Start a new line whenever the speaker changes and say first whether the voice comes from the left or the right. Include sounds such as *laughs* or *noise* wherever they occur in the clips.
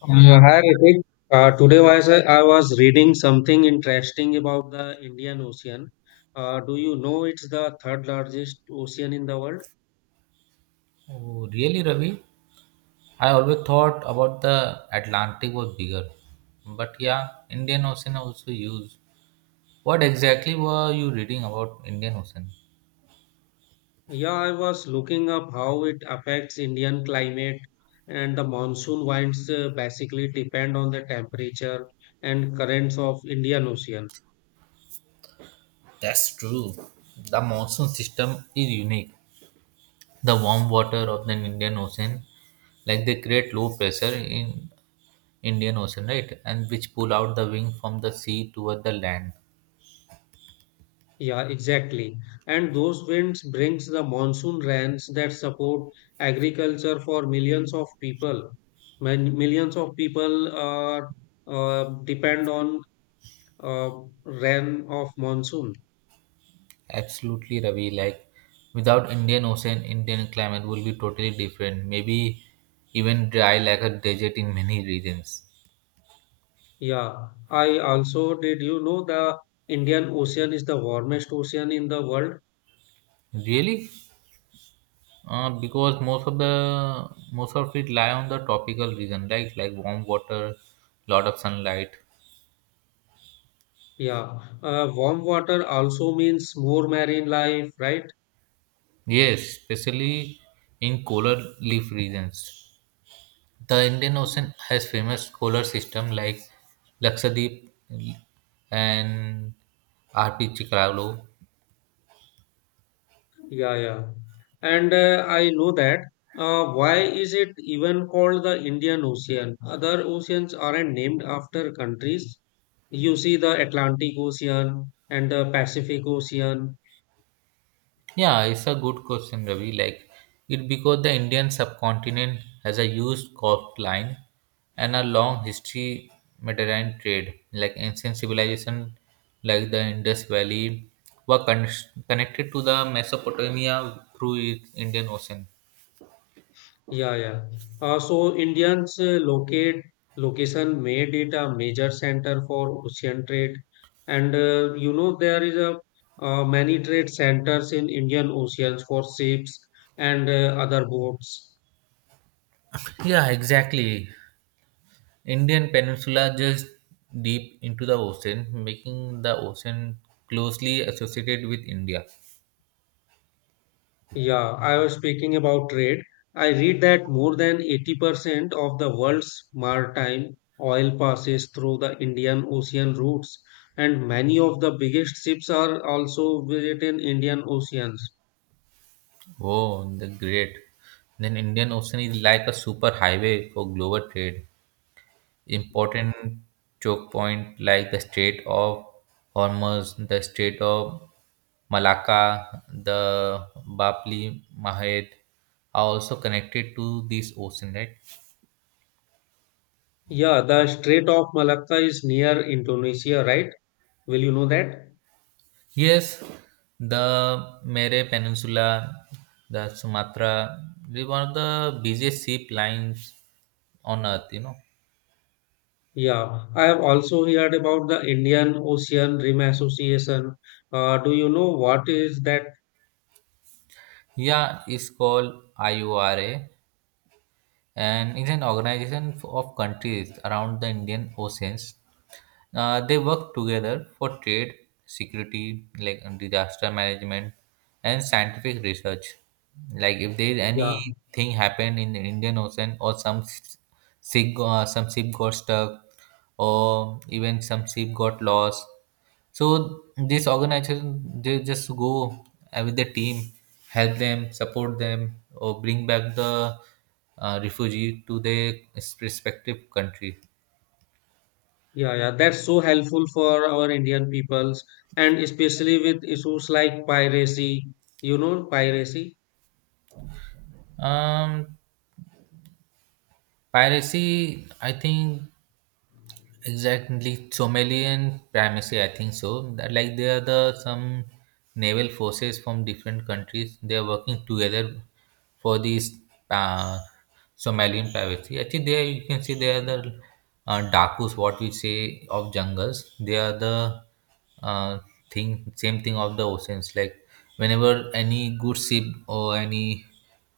left: Hi Ritik. Today I was reading something interesting about the Indian Ocean. Do you know it's the third largest ocean in the world?
right: Oh, really, Ravi? I always thought about the Atlantic was bigger. But yeah, Indian Ocean also used. What exactly were you reading about Indian Ocean?
left: Yeah, I was looking up how it affects Indian climate and the monsoon winds basically depend on the temperature and currents of Indian Ocean.
right: That's true. The monsoon system is unique. The warm water of the Indian Ocean, like they create low pressure in Indian Ocean, right? And which pull out the wing from the sea toward the land.
left: Yeah, exactly. And those winds brings the monsoon rains that support agriculture for millions of people. When millions of people are depend on uh, rain of monsoon.
right: Absolutely, Ravi. Like without Indian Ocean, Indian climate will be totally different. Maybe even dry like a desert in many regions.
left: Yeah, I also did you know the Indian Ocean is the warmest ocean in the world?
right: Really? Because most of it lie on the tropical region, right? Like warm water, lot of sunlight.
left: Yeah, warm water also means more marine life, right?
right: Yes, especially in polar leaf regions. The Indian Ocean has famous polar system like Lakshadweep and RP Chikalo.
left: Yeah, yeah. And I know that. Why is it even called the Indian Ocean? Other oceans aren't named after countries. You see the Atlantic Ocean and the Pacific Ocean.
right: Yeah, it's a good question, Ravi. Like it because the Indian subcontinent has a huge coastline and a long history Mediterranean trade. Like ancient civilization, like the Indus Valley, were con- connected to the Mesopotamia through its Indian Ocean.
left: Yeah, yeah. So Indians locate location made it a major center for ocean trade. And you know there is a many trade centers in Indian oceans for ships and other boats.
right: Yeah, exactly. Indian peninsula just deep into the ocean, making the ocean closely associated with India.
left: Yeah, I was speaking about trade. I read that more than 80% of the world's maritime oil passes through the Indian Ocean routes, and many of the biggest ships are also within Indian Oceans.
right: Oh, the great. Then Indian Ocean is like a super highway for global trade. Important choke point like the Strait of Hormuz, the Strait of Malacca, the Bab el Mandeb are also connected to this ocean, right?
left: Yeah, the Strait of Malacca is near Indonesia, right? Will you know that?
right: Yes, the Mere Peninsula, the Sumatra, they one of the busiest ship lines on Earth, you know.
left: Yeah, I have also heard about the Indian Ocean Rim Association. Do you know what is that?
right: Yeah, it's called IORA and it's an organization of countries around the Indian Oceans. They work together for trade, security, like disaster management, and scientific research. Like if there is
left: Yeah.
right: anything happened in the Indian Ocean or ship, some ship got stuck, or even some ship got lost, so this organization they just go with the team, help them, support them, or bring back the refugee to their respective country.
left: Yeah, yeah, that's so helpful for our Indian peoples and especially with issues like piracy, piracy.
right: Um, Piracy, I think. Exactly, Chomelian primacy. I think so. That, like they are the some naval forces from different countries. They are working together for this uh, Somalian privacy. Actually, there you can see they are the dakus, what we say of jungles. They are the uh, thing, same thing of the oceans. Like whenever any good ship or any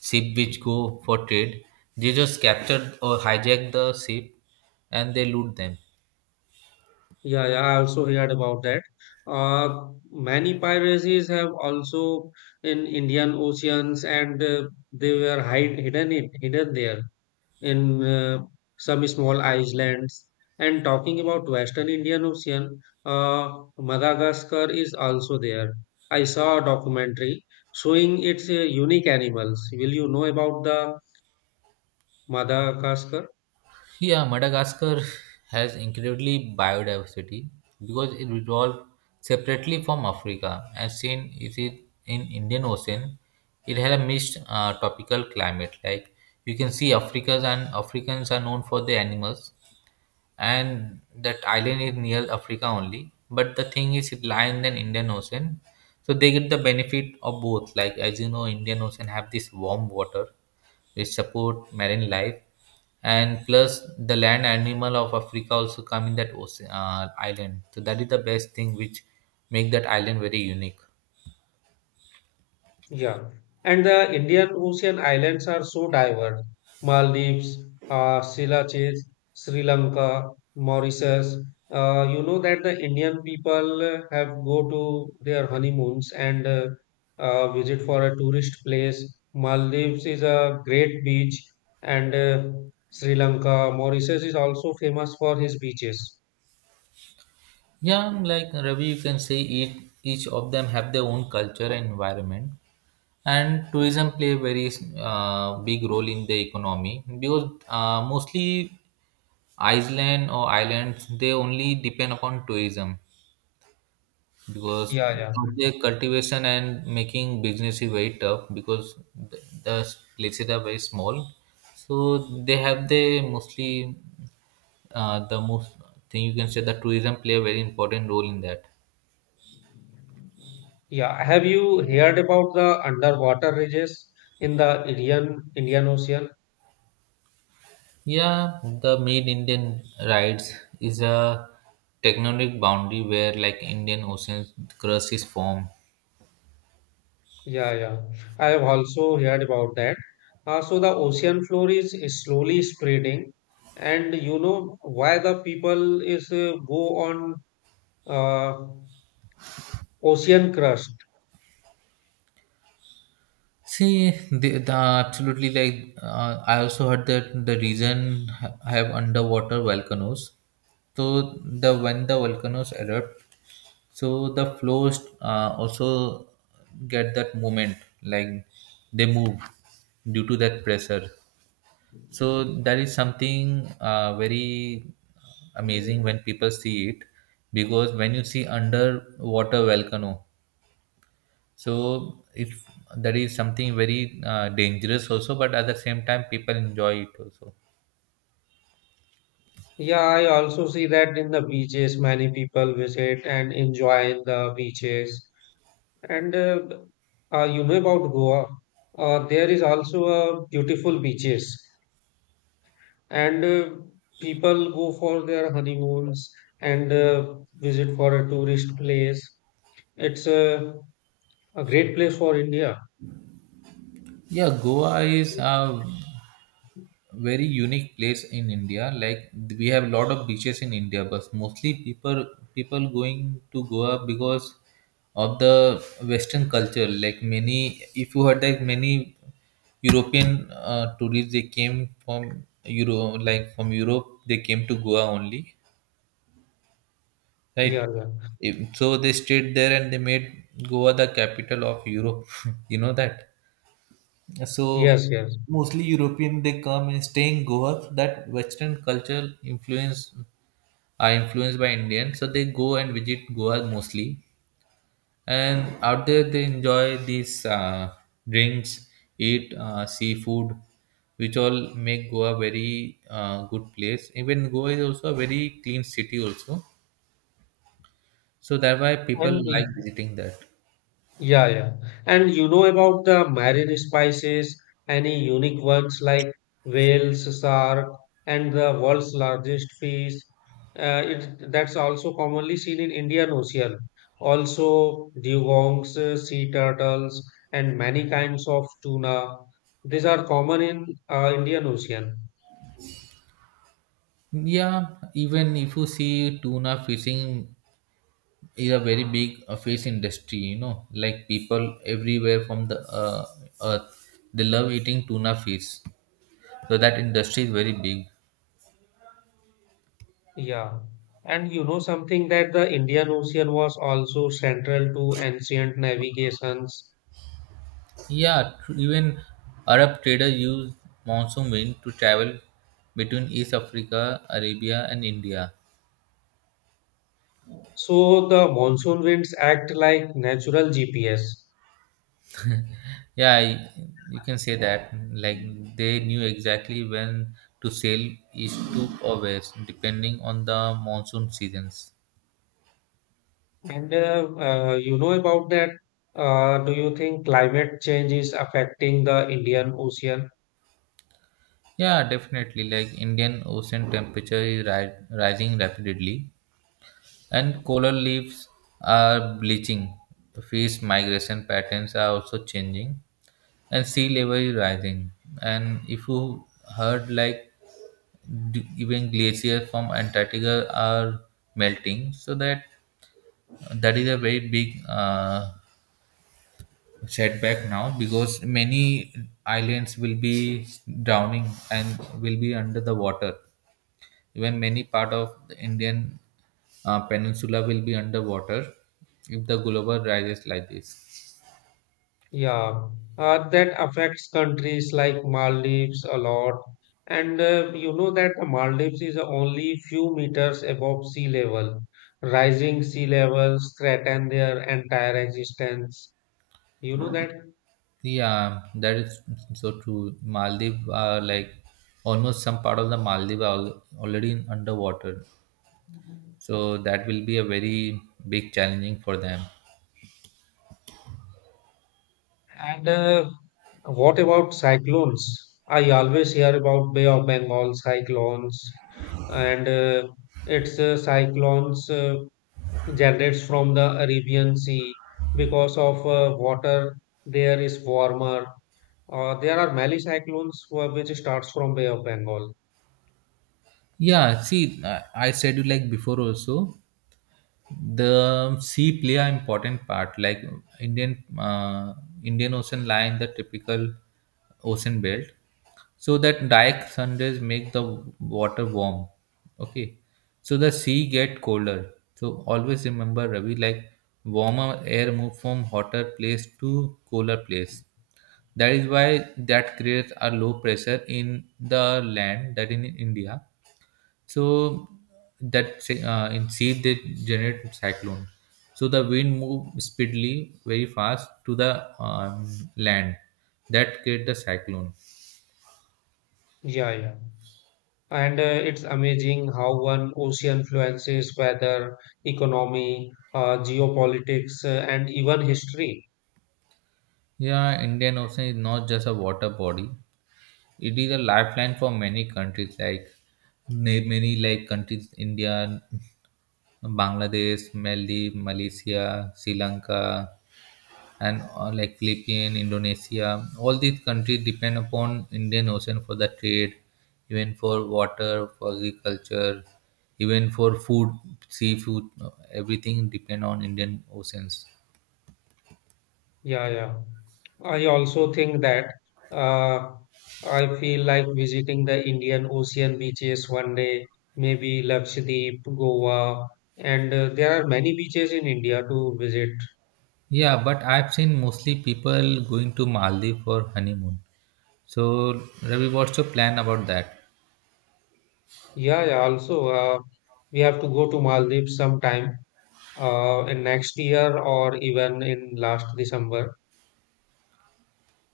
right: ship which go for trade, they just capture or hijack the ship and they loot them.
left: Yeah, yeah, I also heard about that. Many piracies have also in Indian oceans and they were hidden there in some small islands. And talking about Western Indian Ocean, Madagascar is also there. I saw a documentary showing its unique animals. Will you know about the Madagascar?
right: Yeah, Madagascar has incredibly biodiversity because it evolved separately from Africa. As seen is it in Indian Ocean, it had a mixed tropical climate. Like you can see, Africans and Africans are known for their animals, and that island is near Africa only. But the thing is, it lies in the Indian Ocean, so they get the benefit of both. Like as you know, Indian Ocean have this warm water which support marine life and plus the land animal of Africa also come in that ocean island, so that is the best thing which make that island very unique.
left: Yeah, and the Indian Ocean islands are so diverse. Maldives, Seychelles, Sri Lanka, Mauritius. You know that the Indian people have go to their honeymoons and visit for a tourist place. Maldives is a great beach, and Sri Lanka, Mauritius is also famous for his beaches.
right: Yeah, like Ravi, you can say each of them have their own culture and environment, and tourism play a very big role in the economy, because mostly iceland or islands they only depend upon tourism because
left: Yeah, yeah,
right: of the cultivation and making business is very tough because the places are very small, so they have the mostly the most thing you can say the tourism play a very important role in that.
left: yeah. Have you heard about the underwater ridges in the Indian Ocean?
right: Yeah, the made Indian rides is a tectonic boundary where like Indian oceans crust is formed.
left: Yeah, yeah. I have also heard about that. So the ocean floor is slowly spreading, and you know why the people is go on uh, ocean crust.
right: See, the absolutely like I also heard that the reason have underwater volcanoes. So the when the volcanoes erupt, so the flows also get that movement, like they move due to that pressure. So that is something very amazing when people see it, because when you see underwater volcano, so if that is something very dangerous also, but at the same time people enjoy it also.
left: Yeah, I also see that in the beaches, many people visit and enjoy in the beaches. And you know about Goa, there is also a beautiful beaches. And people go for their honeymoons and visit for a tourist place. It's a great place for India.
right: Yeah, Goa is a very unique place in India. Like we have a lot of beaches in India, but mostly people going to Goa because of the Western culture, like many, if you heard that many European tourists, they came from euro, like from Europe they came to Goa only. Right.
left: Yeah, yeah.
right: So they stayed there and they made Goa the capital of Europe. *laughs* You know that? So
left: Yes, yes.
right: mostly European they come and stay in Goa. So that Western culture influence are influenced by Indian. So they go and visit Goa mostly. And out there they enjoy these drinks, eat seafood, which all make Goa very good place. Even Goa is also a very clean city also. So that's why people
left: And
right: like visiting there.
left: yeah, yeah. And you know about the marine spices, any unique ones like whales, shark, and the world's largest fish. It that's also commonly seen in Indian Ocean. Also, dugongs, sea turtles, and many kinds of tuna. These are common in Indian Ocean.
right: Yeah, even if you see tuna fishing is a very big fish industry, you know, like people everywhere from the earth, they love eating tuna fish. So that industry is very big.
left: Yeah. And you know something that the Indian Ocean was also central to ancient navigations.
right: Even Arab traders use monsoon wind to travel between East Africa, Arabia, and India.
left: So the monsoon winds act like natural GPS.
right: Yeah, I, you can say that. Like they knew exactly when to sail east to or west, depending on the monsoon seasons.
left: And you know about that. Do you think climate change is affecting the Indian Ocean?
right: Yeah, definitely. Like Indian Ocean temperature is rising rapidly, and coral reefs are bleaching. The fish migration patterns are also changing, and sea level is rising. And if you heard like even glaciers from Antarctica are melting, so that is a very big setback now, because many islands will be drowning and will be under the water. Even many part of the Indian peninsula will be underwater if the global rises like this.
left: Yeah, that affects countries like Maldives a lot. And you know that the Maldives is only few meters above sea level. Rising sea levels threaten their entire existence. You know that?
right: Yeah, that is so true. Maldives are like almost some part of the Maldives are already in underwater, so that will be a very big challenging for them.
left: And what about cyclones? I always hear about Bay of Bengal cyclones, and its cyclones generates from the Arabian Sea because of water there is warmer. There are many which starts from Bay of Bengal.
right: Yeah, see, I said you like before also. The sea play an important part, like Indian Indian Ocean lie in the typical ocean belt, so that dark sundays make the water warm. Okay, so the sea get colder, so always remember, Ravi, like warmer air move from hotter place to cooler place. That is why that creates a low pressure in the land that in India. So that in sea they generate cyclone. So the wind move speedily, very fast to the land. That create the cyclone.
left: Yeah, yeah. And it's amazing how one ocean influences weather, economy, geopolitics, and even history.
right: Yeah, Indian Ocean is not just a water body. It is a lifeline for many countries, like many like countries India, Bangladesh, Maldives, Malaysia, Sri Lanka, and like Philippines, Indonesia, all these countries depend upon Indian Ocean for the trade, even for water, for agriculture, even for food, seafood, everything depend on Indian Oceans.
left: Yeah, yeah. I also think that uh, I feel like visiting the Indian Ocean beaches one day, maybe Lakshadweep, Goa, and there are many beaches in India to visit.
right: Yeah, but I've seen mostly people going to Maldives for honeymoon. So Ravi, what's your plan about that?
left: Yeah, yeah. Also, we have to go to Maldives sometime in next year or even in last December.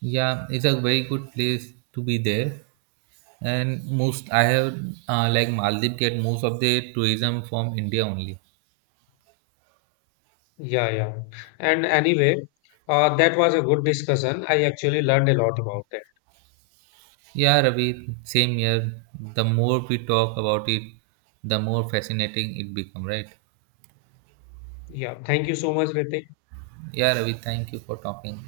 right: Yeah, it's a very good place to be there, and most I have like Maldives get most of the tourism from India only.
left: Yeah, yeah. And anyway, that was a good discussion. I actually learned a lot about that.
right: Yeah, Ravi, same here. The more we talk about it, the more fascinating it become, right?
left: Yeah. Thank you so much, Ritik.
right: Yeah, Ravi, thank you for talking.